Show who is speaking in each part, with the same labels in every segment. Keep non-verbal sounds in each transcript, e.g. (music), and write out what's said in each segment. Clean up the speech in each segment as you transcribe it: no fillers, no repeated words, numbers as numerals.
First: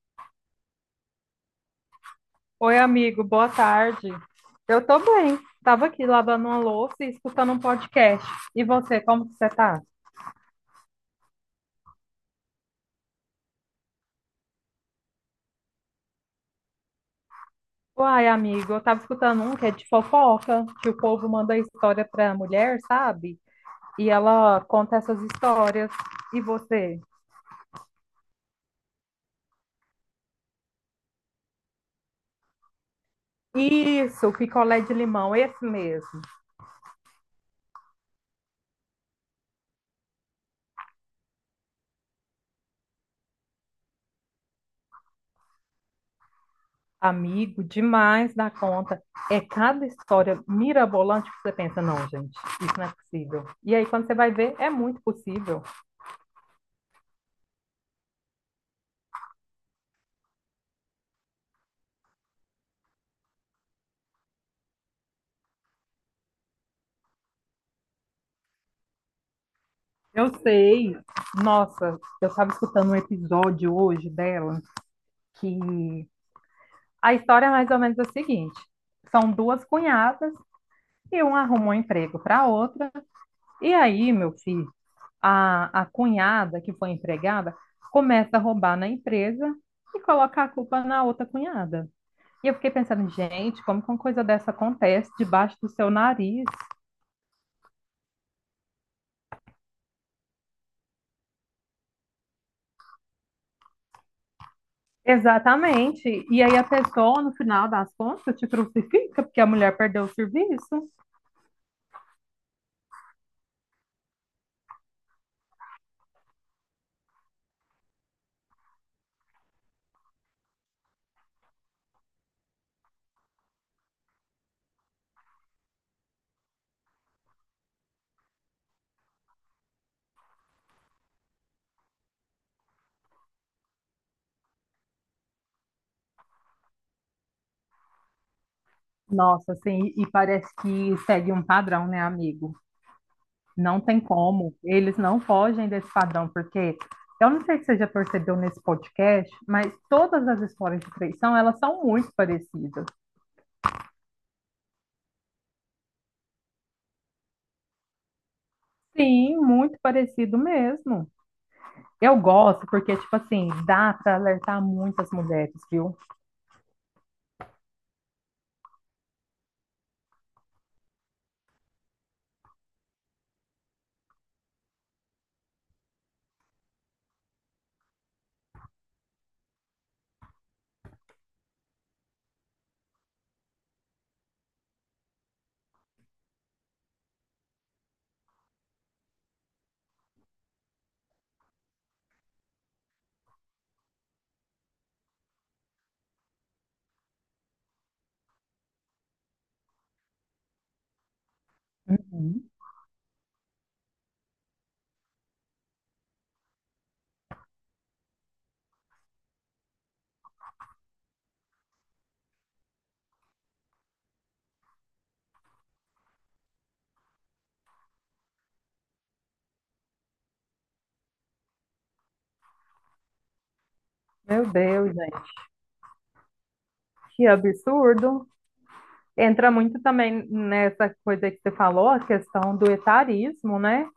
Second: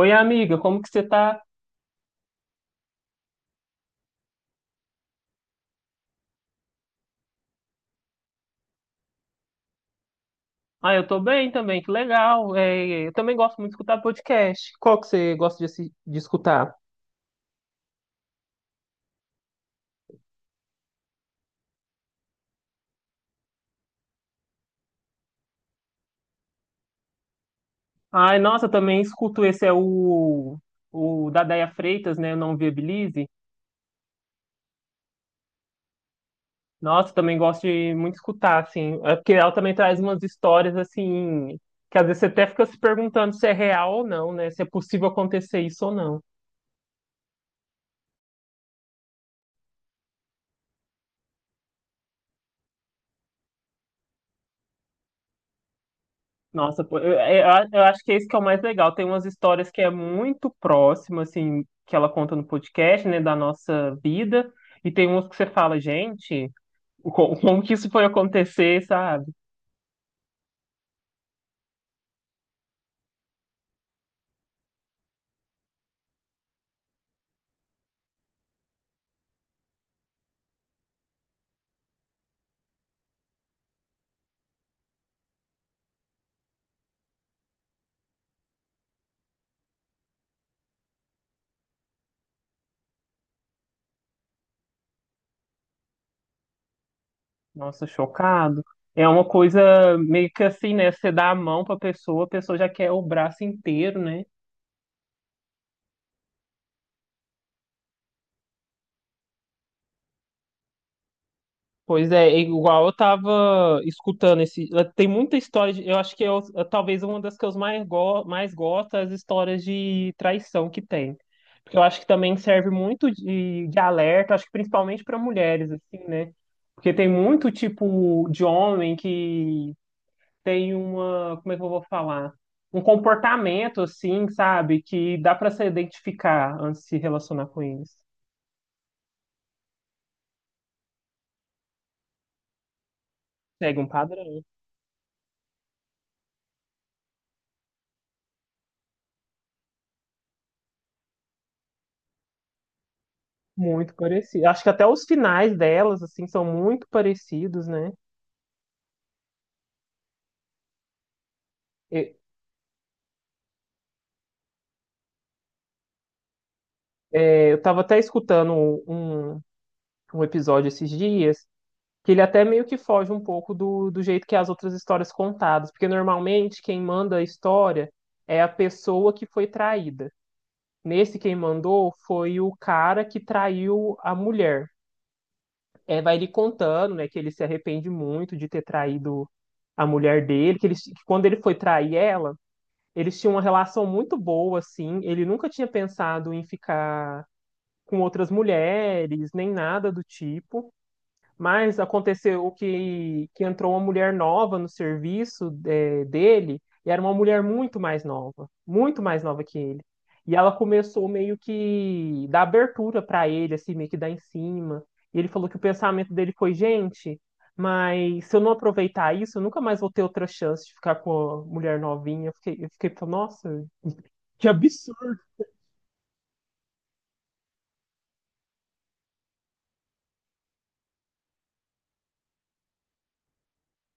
Speaker 1: Oi, amiga, como que você tá?
Speaker 2: Oi, amigo, boa tarde. Eu tô bem. Tava aqui lavando uma louça e escutando um podcast. E você, como que você tá?
Speaker 1: Ah, eu tô bem também, que legal. É, eu também gosto muito de escutar podcast. Qual que você gosta de, de escutar?
Speaker 2: Uai, amigo, eu tava escutando um que é de fofoca, que o povo manda história pra mulher, sabe? E ela conta essas histórias. E você?
Speaker 1: Ai, nossa, eu também escuto. Esse é o da Déia Freitas, né? Não Viabilize.
Speaker 2: Isso, picolé de limão, esse mesmo.
Speaker 1: Nossa, também gosto de muito escutar, assim. É porque ela também traz umas histórias, assim, que às vezes você até fica se perguntando se é real ou não, né? Se é possível acontecer isso ou não.
Speaker 2: Amigo, demais da conta. É cada história mirabolante que você pensa, não, gente, isso não é possível. E aí, quando você vai ver, é muito possível.
Speaker 1: Nossa, pô, eu acho que é isso que é o mais legal. Tem umas histórias que é muito próximo, assim, que ela conta no podcast, né, da nossa vida, e tem umas que você fala, gente, (laughs) como que isso foi acontecer, sabe?
Speaker 2: Eu sei. Nossa, eu estava escutando um episódio hoje dela que a história é mais ou menos a seguinte: são duas cunhadas e uma arrumou um emprego para a outra. E aí, meu filho, a cunhada que foi empregada começa a roubar na empresa e coloca a culpa na outra cunhada. E eu fiquei pensando, gente, como que uma coisa dessa acontece debaixo do seu nariz?
Speaker 1: Nossa, chocado. É uma coisa meio que assim, né, você dá a mão pra pessoa, a pessoa já quer o braço inteiro, né?
Speaker 2: Exatamente. E aí a pessoa, no final das contas, te crucifica porque a mulher perdeu o serviço.
Speaker 1: Pois é, é igual eu tava escutando esse. Tem muita história de. Eu acho que talvez uma das que eu mais gosto é as histórias de traição que tem. Porque eu acho que também serve muito de alerta, acho que principalmente para mulheres, assim, né? Porque tem muito tipo de homem que tem uma. Como é que eu vou falar? Um comportamento, assim, sabe? Que dá para se identificar antes de se relacionar com eles.
Speaker 2: Nossa, assim, e parece que segue um padrão, né, amigo?
Speaker 1: Segue
Speaker 2: Não
Speaker 1: um
Speaker 2: tem
Speaker 1: padrão.
Speaker 2: como. Eles não fogem desse padrão, porque eu não sei se você já percebeu nesse podcast, mas todas as histórias de traição, elas são muito parecidas.
Speaker 1: Muito parecido. Acho que até os finais delas, assim, são muito parecidos, né?
Speaker 2: Sim, muito parecido mesmo.
Speaker 1: E-
Speaker 2: Eu gosto porque, tipo assim, dá para alertar muitas mulheres, viu?
Speaker 1: eu tava até escutando um, um episódio esses dias, que ele até meio que foge um pouco do jeito que as outras histórias contadas, porque normalmente quem manda a história é a pessoa que foi traída. Nesse quem mandou foi o cara que traiu a mulher. É, vai ele contando, né, que ele se arrepende muito de ter traído a mulher dele, que ele, que quando ele foi trair ela. Eles tinham uma relação muito boa, assim. Ele nunca tinha pensado em ficar com outras mulheres, nem nada do tipo. Mas aconteceu
Speaker 2: Uhum.
Speaker 1: que entrou uma mulher nova no serviço dele, e era uma mulher muito mais nova que ele. E ela começou meio que dar abertura para ele, assim, meio que dar em cima. E ele falou que o pensamento dele foi, gente, mas se eu não aproveitar isso, eu nunca mais vou ter outra chance de ficar com a mulher novinha. Eu fiquei falando, nossa, que
Speaker 2: Meu Deus,
Speaker 1: absurdo.
Speaker 2: gente, que absurdo. Entra muito também nessa coisa que você falou, a questão do etarismo, né?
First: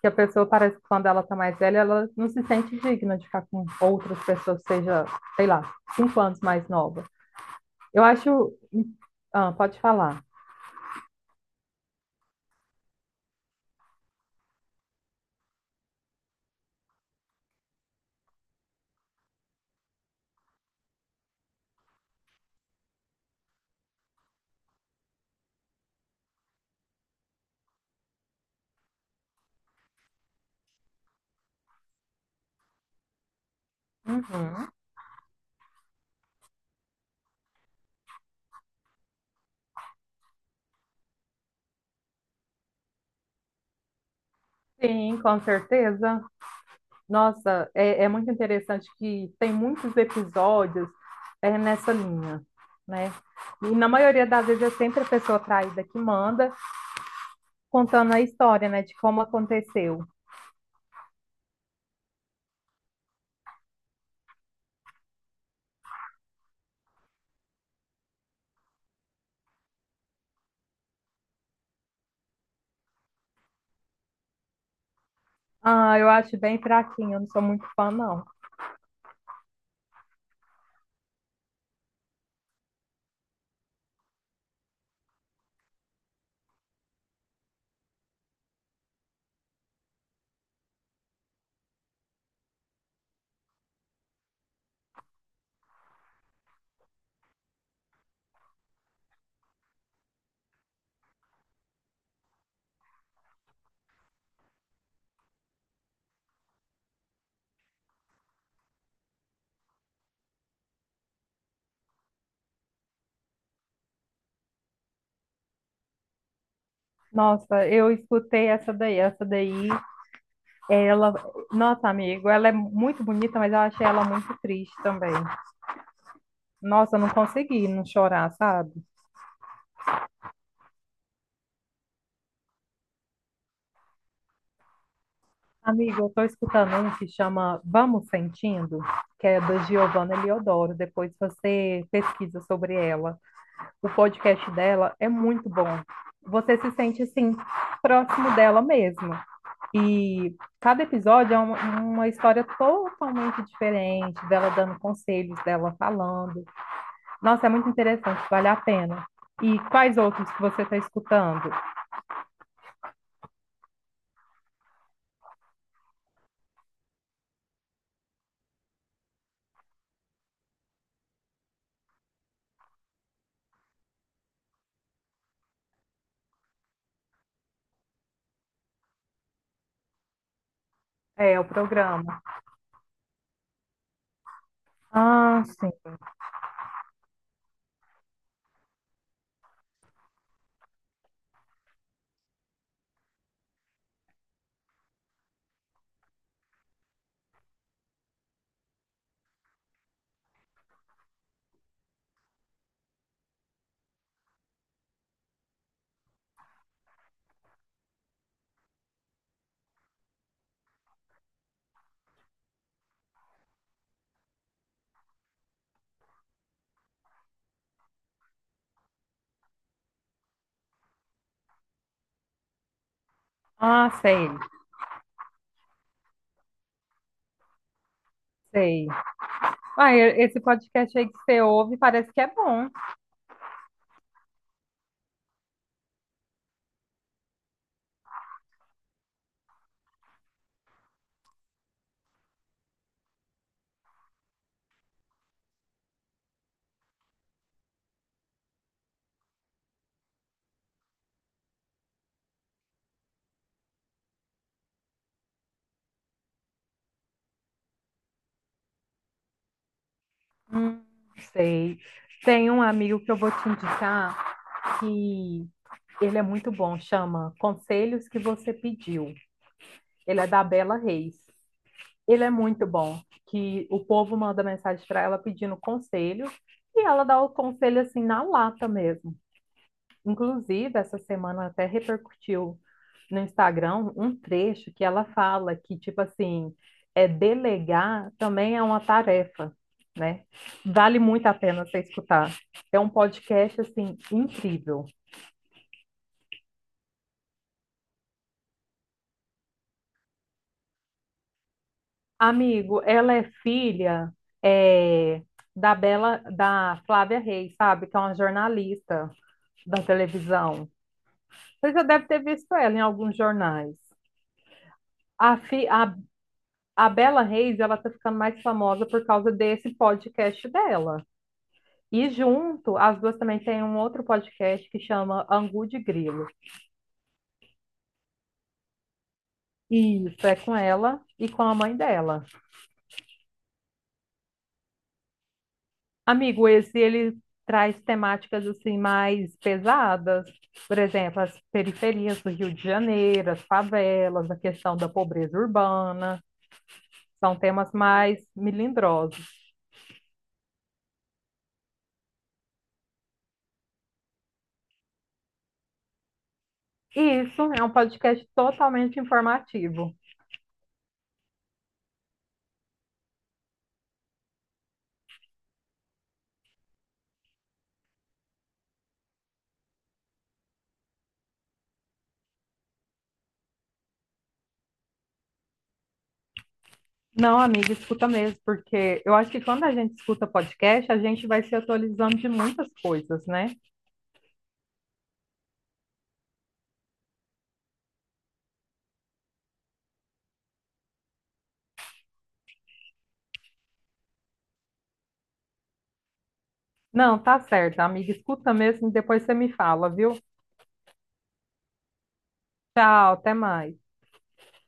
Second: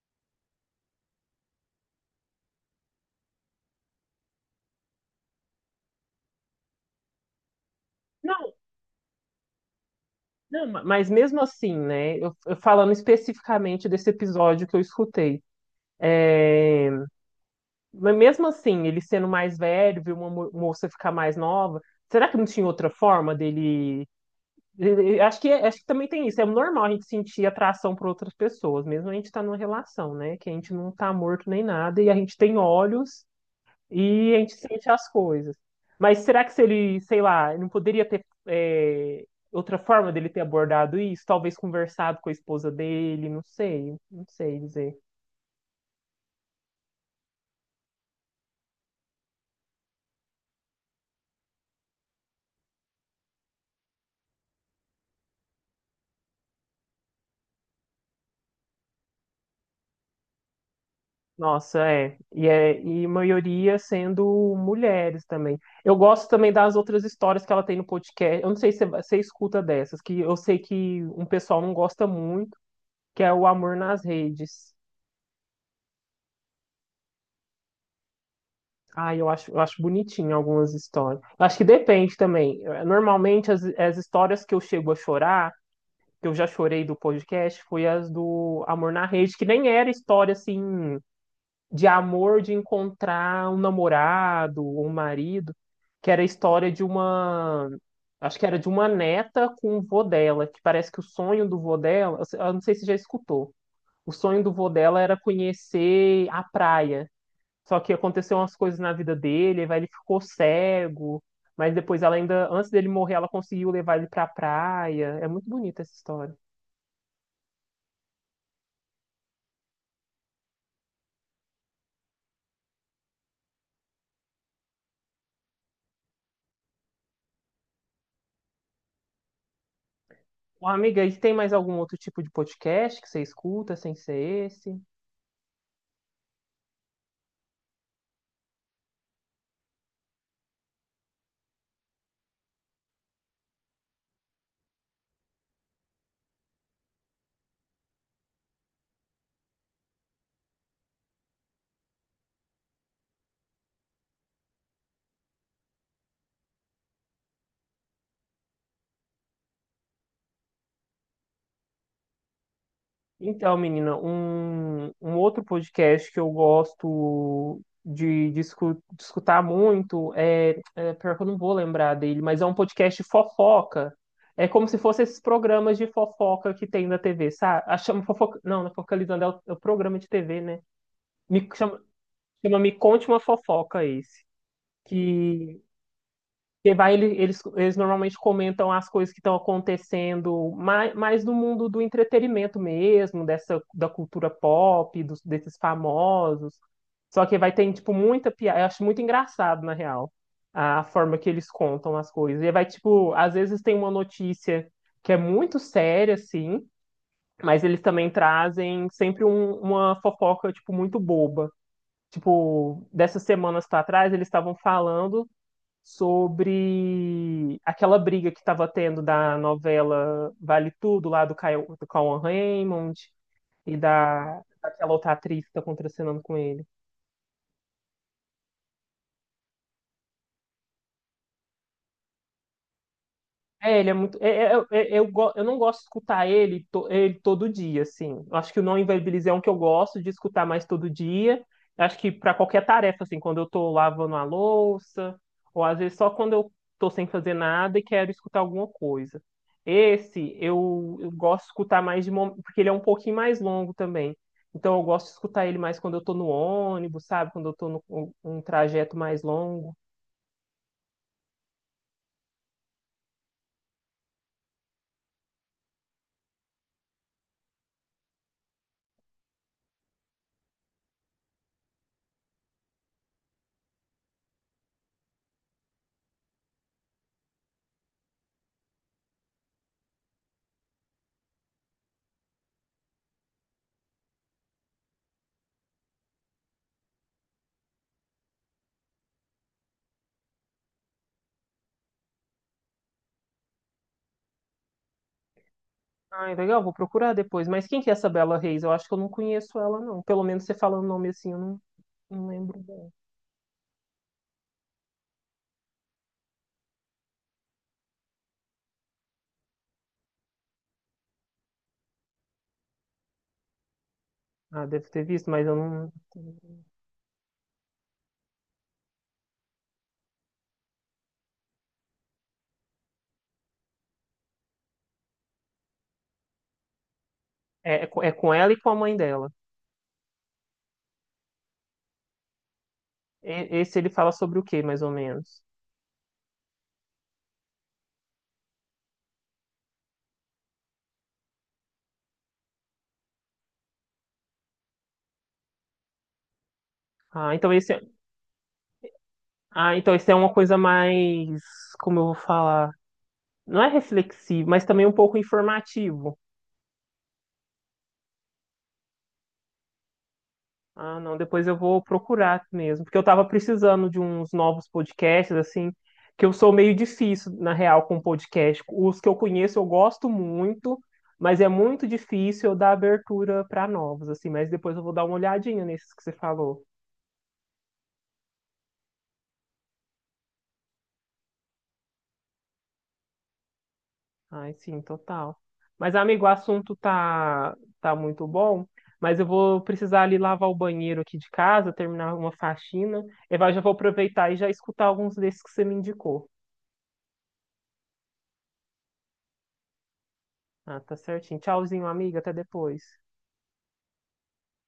Speaker 2: Que a pessoa parece que quando ela tá mais velha, ela não se sente digna de ficar com outras pessoas, seja, sei lá, 5 anos mais nova. Eu
Speaker 1: Não,
Speaker 2: acho. Ah, pode falar.
Speaker 1: não, mas mesmo assim, né? Eu falando especificamente desse episódio que eu escutei. é, mas mesmo assim, ele sendo mais velho, viu uma moça ficar mais nova, será que não tinha outra forma dele? Acho que, acho que também tem isso. É normal a gente sentir atração por outras pessoas, mesmo a gente tá numa relação, né? Que a gente não tá morto nem nada e a gente tem olhos. E a gente
Speaker 2: Uhum.
Speaker 1: sente as coisas. Mas será que se ele, sei lá, não poderia ter outra forma dele ter abordado isso? Talvez conversado com a esposa dele, não sei, não sei dizer.
Speaker 2: Sim, com certeza. Nossa, é muito interessante que tem muitos episódios nessa linha, né? E na maioria das vezes é sempre a pessoa traída que manda, contando a história, né, de como aconteceu.
Speaker 1: Nossa, é. E maioria sendo mulheres também. Eu gosto também das outras histórias que ela tem no podcast. Eu não sei se você escuta dessas, que eu sei que um pessoal não gosta muito, que é o Amor nas Redes.
Speaker 2: Ah, eu acho bem fraquinho, eu não sou muito fã, não.
Speaker 1: Ah, eu acho bonitinho algumas histórias. Acho que depende também. Normalmente, as histórias que eu chego a chorar, que eu já chorei do podcast, foi as do Amor na Rede, que nem era história, assim, de amor de encontrar um namorado ou um marido, que era a história de uma... Acho que era de uma neta com o vô dela, que parece que o sonho do vô dela... Eu não sei se você já escutou. O sonho do vô dela era conhecer a praia. Só que aconteceu umas coisas na vida dele, aí ele ficou cego, mas depois ela ainda, antes dele morrer, ela conseguiu levar ele pra praia. É muito bonita essa história.
Speaker 2: Nossa, eu escutei essa daí, ela, nossa, amigo, ela é muito bonita, mas eu achei ela muito triste também. Nossa, eu não consegui não chorar, sabe?
Speaker 1: Ô, amiga, e tem mais algum outro tipo de podcast que você escuta sem ser esse?
Speaker 2: Amigo, eu tô escutando um que chama Vamos Sentindo, que é da Giovanna Eliodoro, depois você pesquisa sobre ela. O podcast dela é muito bom. Você se sente, assim, próximo dela mesmo. E cada episódio é uma história totalmente diferente, dela dando conselhos, dela falando. Nossa, é muito interessante, vale a pena. E quais outros que você está escutando?
Speaker 1: Então, menina, um outro podcast que eu gosto de escutar muito Pior que eu não vou lembrar dele, mas é um podcast de fofoca. É como se fosse esses programas de fofoca que tem na TV, sabe? Ah, chama fofoca. Não, não é focalizando, é é o programa de TV, né?
Speaker 2: É,
Speaker 1: Me,
Speaker 2: o
Speaker 1: chama,
Speaker 2: programa.
Speaker 1: Chama Me Conte uma Fofoca esse.
Speaker 2: Ah,
Speaker 1: Que
Speaker 2: sim.
Speaker 1: Porque vai, eles normalmente comentam as coisas que estão acontecendo mais no mundo do entretenimento mesmo, dessa da cultura pop, desses famosos. Só que vai ter, tipo, muita piada. Eu acho muito engraçado, na real, a forma que eles contam as coisas. E vai, tipo, às vezes tem uma notícia que é muito séria, assim, mas eles também trazem sempre uma fofoca, tipo, muito boba. Tipo, dessas semanas para trás, eles estavam falando sobre aquela briga que estava tendo da novela Vale Tudo, lá do, Caio, do Cauan Raymond, e
Speaker 2: Ah, sei,
Speaker 1: daquela outra atriz que está contracenando com ele.
Speaker 2: sei. Ah, esse podcast aí que você ouve parece que é bom.
Speaker 1: É, ele é muito. Eu não gosto de escutar ele, ele todo dia, assim. Eu acho que o Não Inviabilize é um que eu gosto de escutar mais todo dia. Eu acho que para qualquer tarefa, assim, quando eu tô lavando a louça, ou às vezes só quando eu tô sem fazer nada e quero escutar alguma coisa. Eu gosto de escutar mais de momento, porque ele é um pouquinho mais longo também. Então eu gosto de escutar ele mais quando eu tô no ônibus, sabe? Quando eu tô no um trajeto mais longo.
Speaker 2: Hum, sei. Tem um amigo que eu vou te indicar que ele é muito bom, chama Conselhos que Você Pediu. Ele é da Bela Reis. Ele é muito bom, que o povo manda mensagem para ela pedindo conselho e ela dá o conselho assim na lata mesmo. Inclusive, essa semana até repercutiu no Instagram um trecho que ela fala que tipo assim, é delegar também é uma tarefa, né? Vale muito a pena você escutar. É um podcast assim incrível.
Speaker 1: Ai, legal, vou procurar depois. Mas quem que é essa Bela Reis? Eu acho que eu não conheço ela, não. Pelo menos você falando o nome assim, eu não, não lembro
Speaker 2: Amigo,
Speaker 1: dela.
Speaker 2: ela é filha é, da Flávia Reis, sabe? Que é uma jornalista da televisão. Você já deve ter visto ela em alguns jornais.
Speaker 1: Ah, deve ter visto,
Speaker 2: A,
Speaker 1: mas eu
Speaker 2: fi,
Speaker 1: não.
Speaker 2: a, a Bela Reis, ela tá ficando mais famosa por causa desse podcast dela. E junto, as duas também têm um outro podcast que chama Angu de Grilo.
Speaker 1: É com ela e com a mãe dela.
Speaker 2: E isso, é com ela e com a mãe dela.
Speaker 1: Esse ele fala sobre o quê, mais ou menos?
Speaker 2: Amigo, esse ele traz temáticas assim mais pesadas, por exemplo, as periferias do Rio de Janeiro, as favelas, a questão da pobreza urbana,
Speaker 1: Ah,
Speaker 2: são
Speaker 1: então esse,
Speaker 2: temas
Speaker 1: é-
Speaker 2: mais melindrosos.
Speaker 1: ah, então esse é uma coisa mais, como eu vou falar, não é reflexivo, mas também um pouco informativo.
Speaker 2: Isso é um podcast totalmente informativo.
Speaker 1: Ah, não, depois eu vou procurar mesmo, porque eu tava precisando de uns novos podcasts, assim, que eu sou meio difícil, na real, com podcast. Os que eu conheço eu gosto muito, mas é muito difícil eu dar abertura para novos, assim, mas depois eu vou dar uma olhadinha nesses que você falou.
Speaker 2: Não, amiga, escuta mesmo, porque eu acho que quando a gente escuta podcast, a gente vai se atualizando de muitas coisas, né?
Speaker 1: Ai, sim, total. Mas, amigo, o assunto tá muito bom, mas eu vou precisar ali lavar o banheiro aqui de casa, terminar uma faxina, e vai, já vou aproveitar e já escutar alguns desses que você me indicou.
Speaker 2: Não, tá certo, amiga, escuta mesmo, e depois você me fala, viu?
Speaker 1: Ah, tá certinho. Tchauzinho, amiga. Até depois.
Speaker 2: Tchau, até mais.